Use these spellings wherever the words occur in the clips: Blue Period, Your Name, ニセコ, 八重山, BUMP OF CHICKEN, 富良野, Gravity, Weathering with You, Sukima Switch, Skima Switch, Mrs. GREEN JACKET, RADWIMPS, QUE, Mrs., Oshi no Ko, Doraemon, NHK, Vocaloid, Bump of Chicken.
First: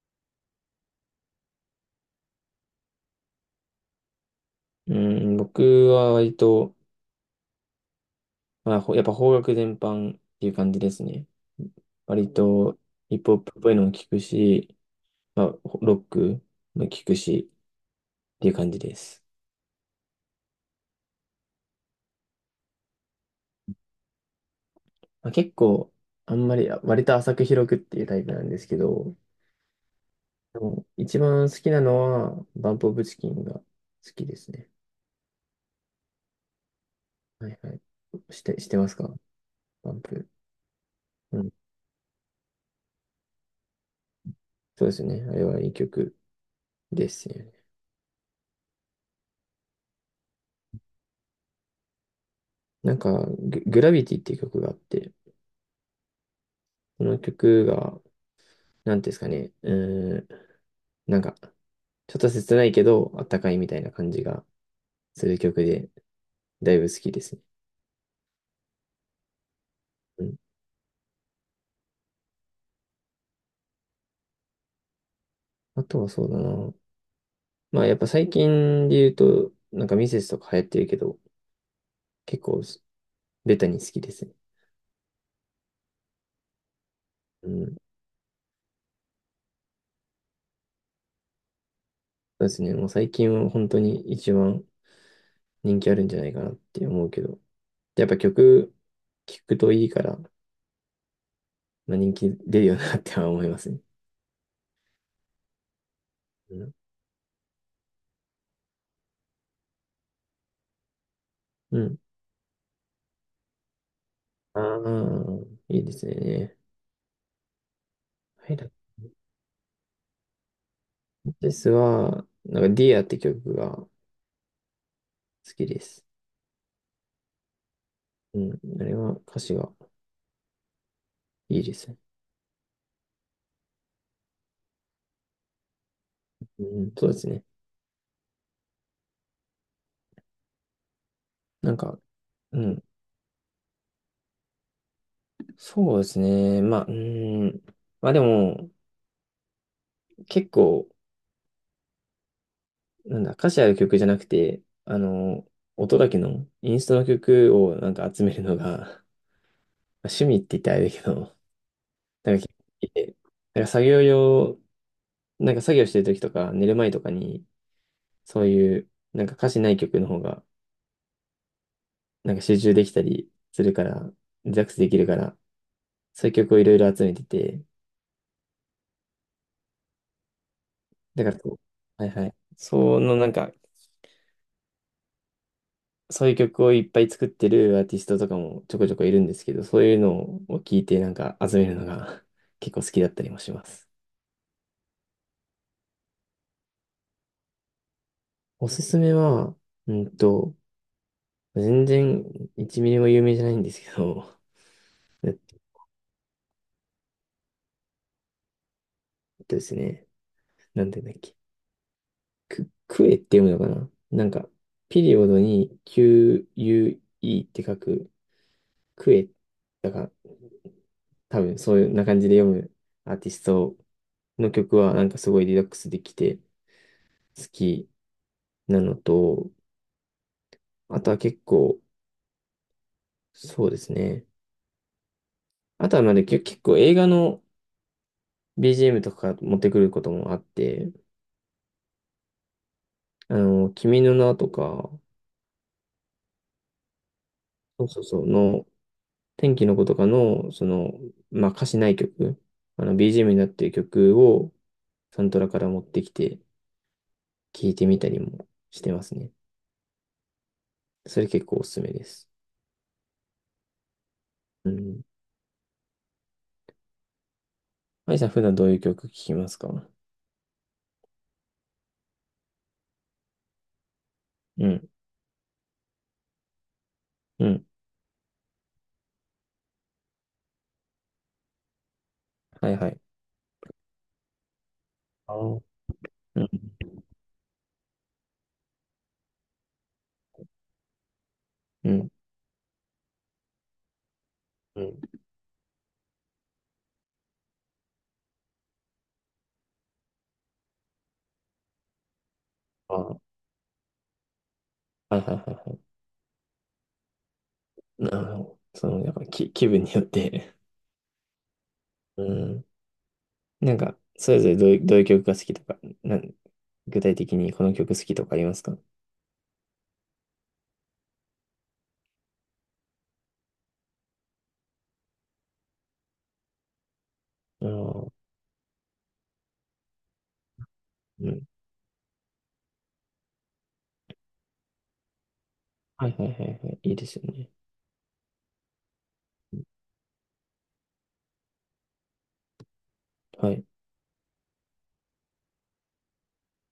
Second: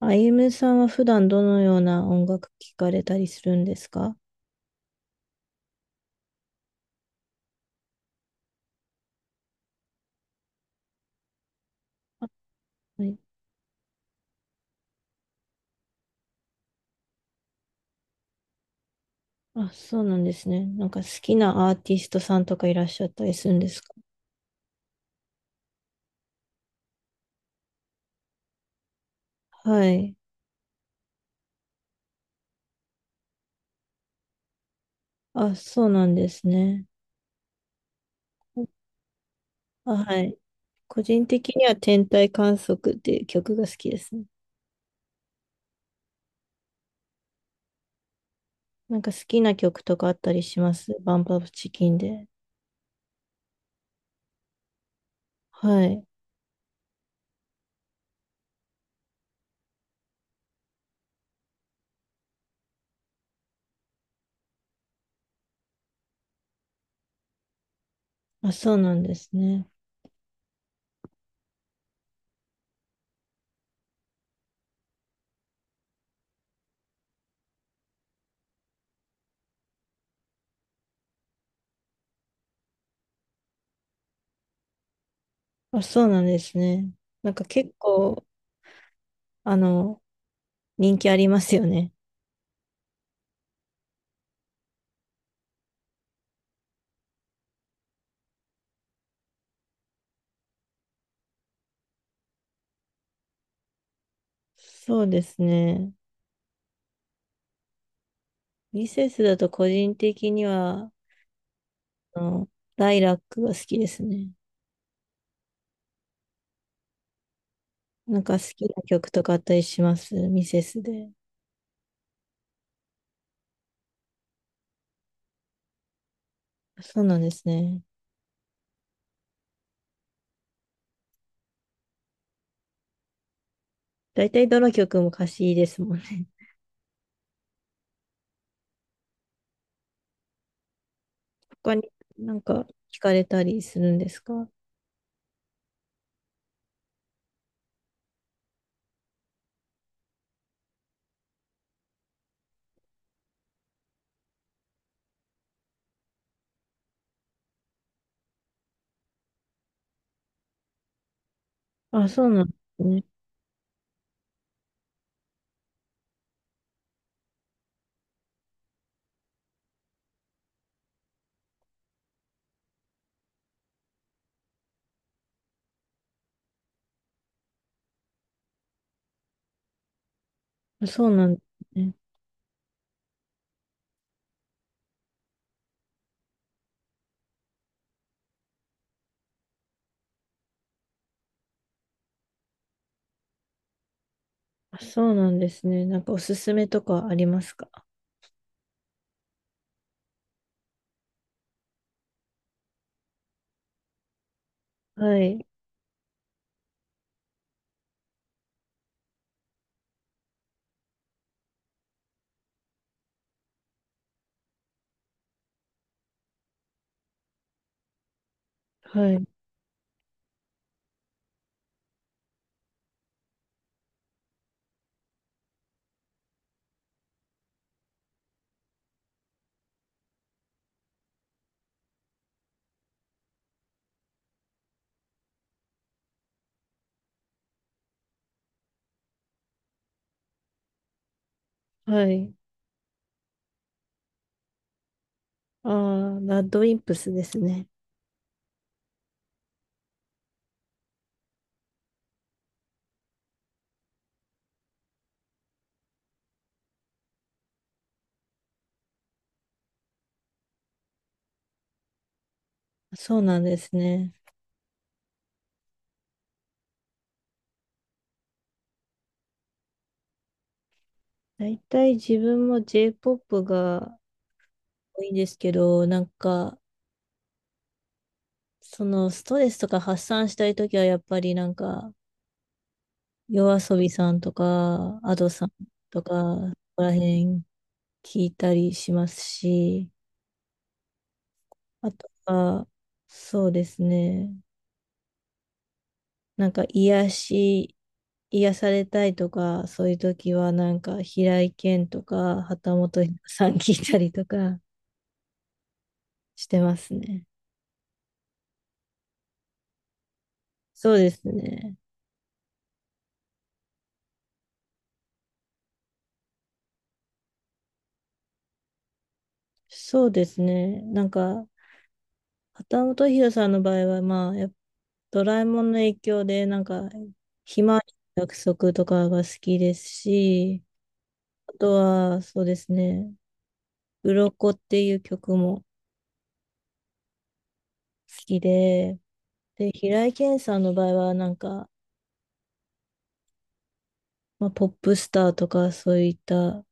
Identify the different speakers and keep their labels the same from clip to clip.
Speaker 1: あゆむさんは普段どのような音楽聴かれたりするんですか？
Speaker 2: うん、僕は割と、まあ、やっぱ邦楽全般っていう感じですね。割と
Speaker 1: は
Speaker 2: ヒ
Speaker 1: い。
Speaker 2: ップホップっぽいのも聞くし、まあ、ロックも聞くしっていう感じです。
Speaker 1: あ、そうなんですね。なんか好きなアーティストさんとかいらっしゃったりするんですか？
Speaker 2: まあ、結構、あんまり、割と浅く広くっていうタイプなんですけど、
Speaker 1: はい。
Speaker 2: でも一番好きなのは、バンプオブチキンが好きですね。
Speaker 1: あ、そうなんですね。
Speaker 2: はいはい。してますか
Speaker 1: あ、
Speaker 2: バン
Speaker 1: は
Speaker 2: プ？
Speaker 1: い。個人
Speaker 2: う
Speaker 1: 的
Speaker 2: ん。
Speaker 1: には天体観測っていう曲が好きですね。
Speaker 2: そうですね。あれはいい曲ですよね。
Speaker 1: なんか好きな曲とかあったりしますバンプアップチキンで。
Speaker 2: なんかグラビティっていう曲があって、
Speaker 1: はい。
Speaker 2: その曲がなんていうんですかね、ーん、なんか、ちょっと切ないけど、あったかいみたいな感じがする曲で、だいぶ好きですね。
Speaker 1: あ、そうなんですね。
Speaker 2: うん。あとはそうだな。まあ、やっぱ最近で言うと、なんかミセスとか流行ってるけど、結構す、ベタに好きですね。
Speaker 1: あ、そうなんですね。なんか
Speaker 2: う
Speaker 1: 結
Speaker 2: ん。そ
Speaker 1: 構、あの、人気ありますよね。
Speaker 2: うですね。もう最近は本当に一番人気あるんじゃないかなって思うけど、やっぱ曲、聴くといいから、まあ、人気出るよなっては思いますね。
Speaker 1: そうですね。
Speaker 2: うん。
Speaker 1: ミセスだと個人的には、
Speaker 2: うん。
Speaker 1: あの、ライラックが好きですね。
Speaker 2: ああ、いいですね。
Speaker 1: なんか好
Speaker 2: はい
Speaker 1: き
Speaker 2: だ
Speaker 1: な曲とかあったりしますミセスで。
Speaker 2: ですは、なんか、ディアって曲が好きです。
Speaker 1: そうなんですね。
Speaker 2: うん、あれは歌詞がいいですね。
Speaker 1: だいたいどの曲も歌詞いいですもんね。
Speaker 2: うん、そうですね。な
Speaker 1: 他
Speaker 2: ん
Speaker 1: に
Speaker 2: か、
Speaker 1: なん
Speaker 2: う
Speaker 1: か
Speaker 2: ん、
Speaker 1: 聞かれたりするんですか？
Speaker 2: そうですね。まあ、うん、まあでも、結構、なんだ、歌詞ある曲じゃなくて、あの、音だけの、インストの曲をなんか集めるのが、まあ趣味って言ったらあれだけど、
Speaker 1: あ、そう
Speaker 2: なん
Speaker 1: な
Speaker 2: か結
Speaker 1: ん
Speaker 2: 構
Speaker 1: です
Speaker 2: 好き
Speaker 1: ね。
Speaker 2: で、なんか作業用、なんか作業してる時とか、寝る前とかに、そういう、なんか歌詞ない曲の方が、なんか集中できたりするから、リラックスできるから、そういう曲をいろいろ集めてて、
Speaker 1: あそう
Speaker 2: だ
Speaker 1: な
Speaker 2: か
Speaker 1: ん
Speaker 2: ら
Speaker 1: で
Speaker 2: こ
Speaker 1: すね。
Speaker 2: う、はいはい。そのなんか、そういう曲をいっぱい作ってるアーティストとかもちょこちょこいるんですけど、そういうのを聞いてなんか集めるのが 結構好きだったりもします。
Speaker 1: あ、そうなんですね。なんかおすすめとかありますか？
Speaker 2: おすすめは、うんと、全然1ミリも有名じゃないんですけど、
Speaker 1: は
Speaker 2: えっ
Speaker 1: い。
Speaker 2: とですね、なんて言うんだっけ、クエって読むのかななんか、ピリオドに QUE って書く、
Speaker 1: は
Speaker 2: クエ
Speaker 1: い。
Speaker 2: っだから、多分そういうな感じで読むアーティストの曲はなんかすごいリラックスできて好きなのと、あとは結構、そうですね。あとはまだ結構映画の BGM とか持ってくることもあって、
Speaker 1: はい。
Speaker 2: あの、君の名とか、
Speaker 1: ああ、ラッドウィンプスですね。
Speaker 2: そうそうそう、の、天気の子とかの、その、まあ歌詞ない曲、あの BGM になっている曲をサントラから持ってきて聴いてみたりもしてますね。それ結構おすすめです。
Speaker 1: そうなんですね。
Speaker 2: うん。はいさん、普段どういう曲聴きますか？う
Speaker 1: 大体自分も J-POP が
Speaker 2: ん、
Speaker 1: 多いんですけど、なんか、
Speaker 2: うん、
Speaker 1: そのストレスとか発散したいときは、やっぱりなんか、
Speaker 2: はいはい。
Speaker 1: 夜遊びさんとか、アドさん
Speaker 2: あ
Speaker 1: とか、
Speaker 2: ー、う
Speaker 1: そ
Speaker 2: ん、
Speaker 1: こら辺聞いたりしますし、あ
Speaker 2: うん、
Speaker 1: とは、そうですね、
Speaker 2: うん、
Speaker 1: なんか癒し、癒されたいとか、そういうときは、なんか、平井堅とか、旗
Speaker 2: あ
Speaker 1: 本
Speaker 2: ー、
Speaker 1: さん聞いたりとか
Speaker 2: はいはいはいは
Speaker 1: してますね。
Speaker 2: い。なるほど。その、やっぱき、気分によって
Speaker 1: そうですね。
Speaker 2: うん。なんか、それぞれどういう曲が好きとか、なん、具体的にこの曲好きとかありますか？あ
Speaker 1: そうですね。なんか、畑本博さんの場合は、まあ、やっぱドラえもんの影響で、なんか、ひ
Speaker 2: あ
Speaker 1: まわり
Speaker 2: ー、
Speaker 1: の約束とかが好きですし、
Speaker 2: うん。
Speaker 1: あとは、そうですね、鱗っていう曲も好
Speaker 2: はいはいはいはい。いいですよね。
Speaker 1: きで、で、平井堅さんの場合は、なんか、
Speaker 2: はい。
Speaker 1: まあ、ポップスターとか、そういった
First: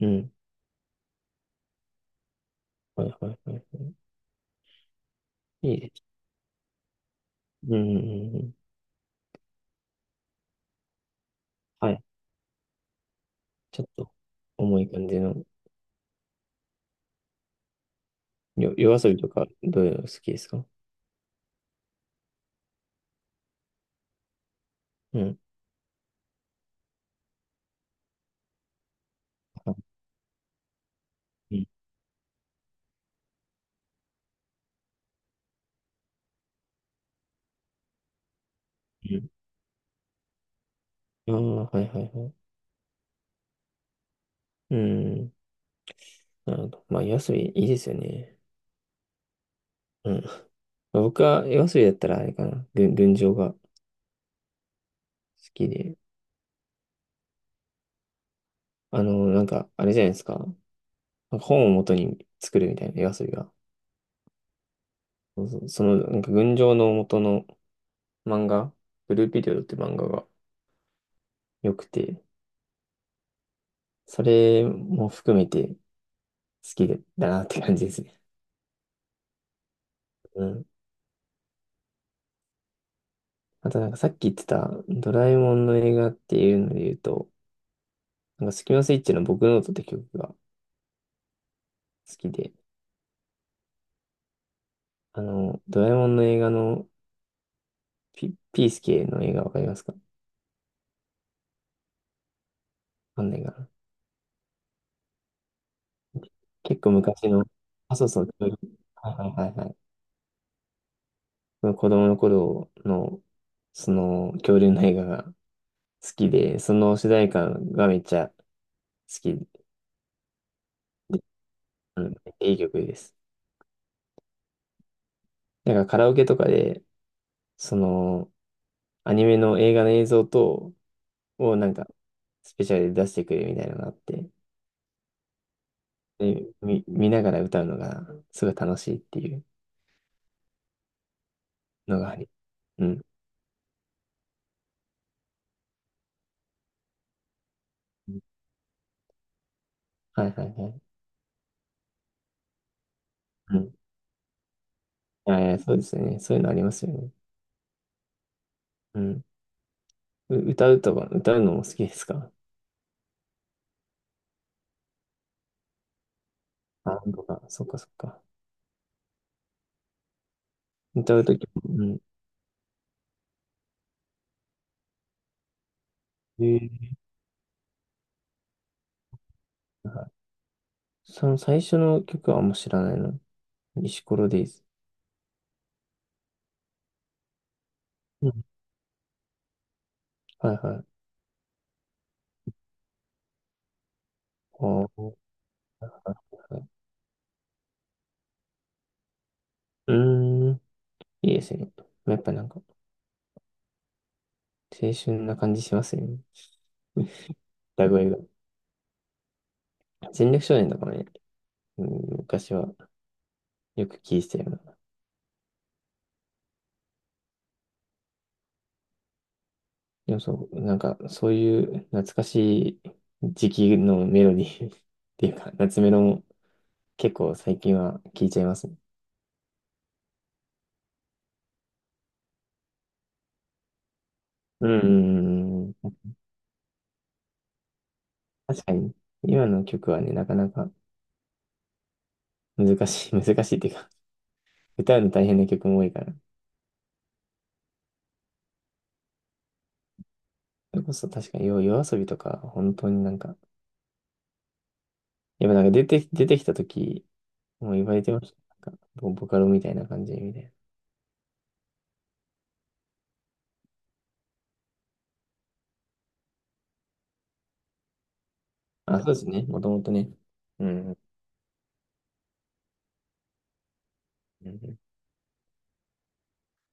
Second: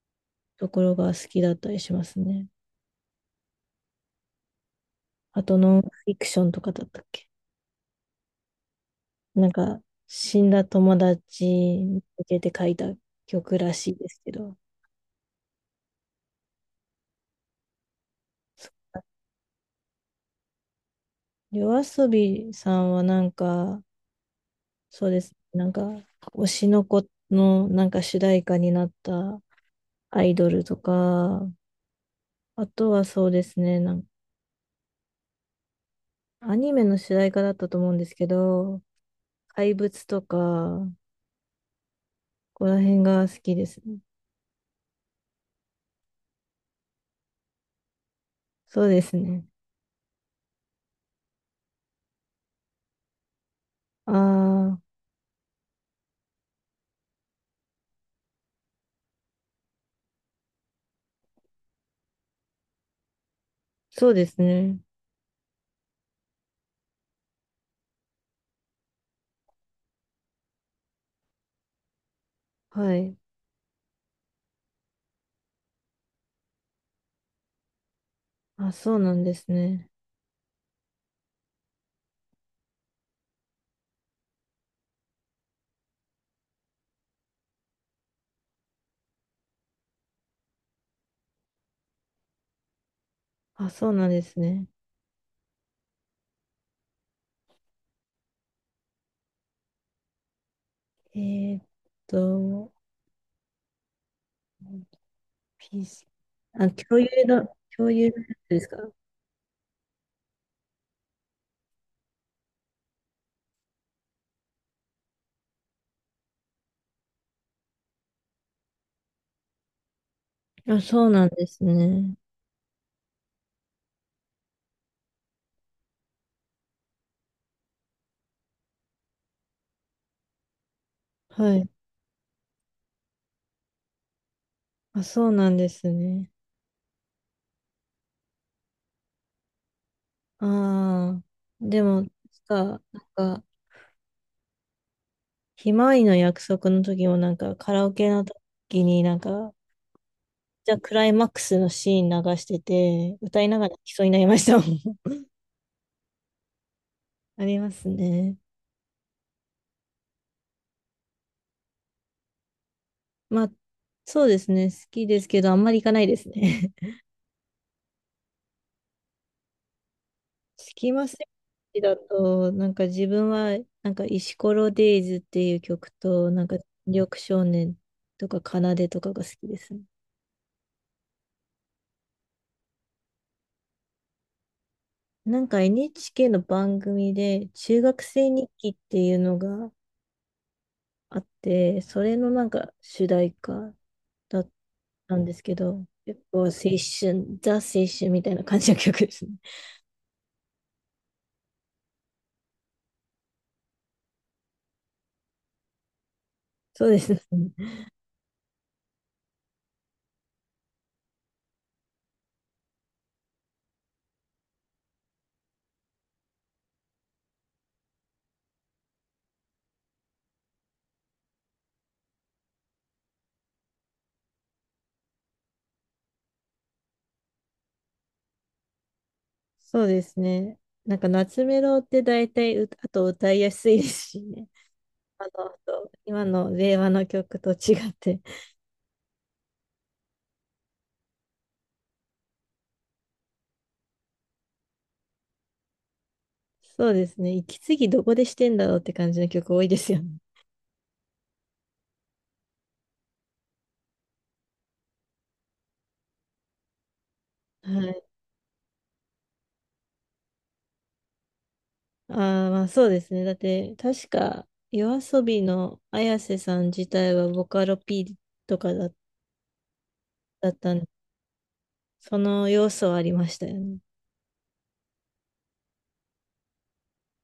Speaker 2: うん。
Speaker 1: ところが好きだったりしますね。
Speaker 2: はいはいはいは
Speaker 1: あと、
Speaker 2: い。い
Speaker 1: ノ
Speaker 2: い
Speaker 1: ンフ
Speaker 2: です。
Speaker 1: ィクションとかだったっけ。
Speaker 2: うん、うんうん。
Speaker 1: なんか、死んだ友達
Speaker 2: は
Speaker 1: に
Speaker 2: い。
Speaker 1: 向けて書いた曲ら
Speaker 2: ちょっ
Speaker 1: しいで
Speaker 2: と、
Speaker 1: すけど、
Speaker 2: 重い感じの、夜遊びとか、どういうの好きですか？
Speaker 1: 夜遊びさんはなんか、そうで
Speaker 2: う
Speaker 1: すね。
Speaker 2: ん。
Speaker 1: なんか、推しの子のなんか主題歌になった
Speaker 2: は
Speaker 1: アイドルとか、
Speaker 2: い。
Speaker 1: あとはそうですね、なんかアニメの主題歌だったと思うんですけど、
Speaker 2: うん。
Speaker 1: 怪物とか、
Speaker 2: ああ、はいはいはい。
Speaker 1: ここら辺が好きですね。
Speaker 2: うん。なるほど。まあ、夜遊びいいですよね。
Speaker 1: そうですね。
Speaker 2: うん。まあ僕は夜遊びだったらあれかな。群青が好
Speaker 1: ああ、
Speaker 2: きで。あの、なんか、あれじゃないですか。なんか本を元に作るみたいな夜遊びが。
Speaker 1: そうですね。
Speaker 2: そうそうその、なんか群青の元の漫画、ブルーピリオドって漫画が良くて、
Speaker 1: はい。
Speaker 2: それも含めて好きだなって感じですね。
Speaker 1: あ、そうなんですね。
Speaker 2: うん。あとなんかさっき言ってたドラえもんの映画っていうので言うと、なんかスキマスイッチの僕ノートって曲が好きで、
Speaker 1: あ、そうなんですね。
Speaker 2: あの、ドラえもんの映画のピースケの映画わかりますか？わ
Speaker 1: えーっと、
Speaker 2: かんないかな。
Speaker 1: ピース。あ、
Speaker 2: 結構
Speaker 1: 共有
Speaker 2: 昔の、
Speaker 1: の、共
Speaker 2: あ、そう
Speaker 1: 有の
Speaker 2: そ
Speaker 1: や
Speaker 2: う、
Speaker 1: つ
Speaker 2: 恐
Speaker 1: です
Speaker 2: 竜。
Speaker 1: か？
Speaker 2: はいはいはいはい。その子供の頃の、その恐竜の映画が好きで、その主題歌がめっちゃ好きで、
Speaker 1: あ、そうなんです
Speaker 2: う
Speaker 1: ね。
Speaker 2: ん、いい曲です。なんかカラオケとかで、そのアニメの映画の映像と、を
Speaker 1: は
Speaker 2: な
Speaker 1: い。
Speaker 2: んかスペシャルで出してくれるみたいなのがあって、
Speaker 1: あ、そうなんですね。
Speaker 2: で、見ながら歌うのがすごい楽しいっていう
Speaker 1: ああ。で
Speaker 2: の
Speaker 1: も、
Speaker 2: があり、
Speaker 1: 確か、
Speaker 2: う
Speaker 1: な
Speaker 2: ん。
Speaker 1: んか、ひまわりの約束の時も、なんか、カラオケの
Speaker 2: は
Speaker 1: 時になんか、
Speaker 2: いはいは
Speaker 1: じゃあ
Speaker 2: い。
Speaker 1: クライマックスのシーン流してて、歌い
Speaker 2: う
Speaker 1: ながら
Speaker 2: ん。
Speaker 1: 泣きそうになりましたもん。
Speaker 2: そうですよね。そういうのありますよね。
Speaker 1: ありますね。
Speaker 2: うん。歌うとか、歌うのも好きですか？
Speaker 1: まあ、そうですね。好きですけど、あんまり行かないですね。
Speaker 2: バンドが。そっかそっか。
Speaker 1: スキマスイ
Speaker 2: 歌う
Speaker 1: ッ
Speaker 2: ときも、
Speaker 1: チ
Speaker 2: う
Speaker 1: だ
Speaker 2: ん。
Speaker 1: と、なんか自分は、なんか石ころデイズっていう曲と、
Speaker 2: え
Speaker 1: なんか
Speaker 2: ー、
Speaker 1: 緑少年とか奏でとかが好きですね。
Speaker 2: はい。その最初の曲はあんま知らないの。石ころデイズ。
Speaker 1: なんか NHK の番組で、中学生
Speaker 2: うん。
Speaker 1: 日記っていうのが
Speaker 2: はいはい。
Speaker 1: あって、それのなんか主題歌だっ
Speaker 2: お
Speaker 1: た
Speaker 2: ー、
Speaker 1: んですけど、結
Speaker 2: は
Speaker 1: 構青
Speaker 2: い、
Speaker 1: 春、ザ青春みたいな感じの曲ですね。
Speaker 2: うーん。いいですね。やっぱなんか、青春な感じしますよね。
Speaker 1: そうですね。
Speaker 2: 歌声が。戦略少年とかもね、うん、昔はよく聴いてたような。でもそう、なんか、そういう懐かしい時期のメロディー っていうか、夏メロも結構最近は聴いちゃいますね。
Speaker 1: そうですね。なんか夏メロって大体うあと歌いやすいですしね。
Speaker 2: うん、
Speaker 1: あの、
Speaker 2: うん
Speaker 1: そ
Speaker 2: う
Speaker 1: う
Speaker 2: ん。
Speaker 1: 今の令和の曲と違って、
Speaker 2: 確かに、今の曲はね、なかなか難しい、難しいっていうか、歌うの大変な曲も多いから。
Speaker 1: そうですね、息継ぎどこでしてんだろうって感じの曲多いですよね。
Speaker 2: それこそ確かに、夜遊びとか、本当になんか、やっぱなんか出てきた時、もう
Speaker 1: は
Speaker 2: 言われ
Speaker 1: い。
Speaker 2: てました。なんか、ボボカロみたいな感じみたいな。
Speaker 1: ああ、まあそうですね。だって、確か、夜遊びの綾瀬さん自体はボカロ P とかだ、
Speaker 2: あ、そうですね、もともとね。
Speaker 1: だっ
Speaker 2: う
Speaker 1: たんで、
Speaker 2: ん、うん
Speaker 1: その要素はありましたよね。
Speaker 2: うん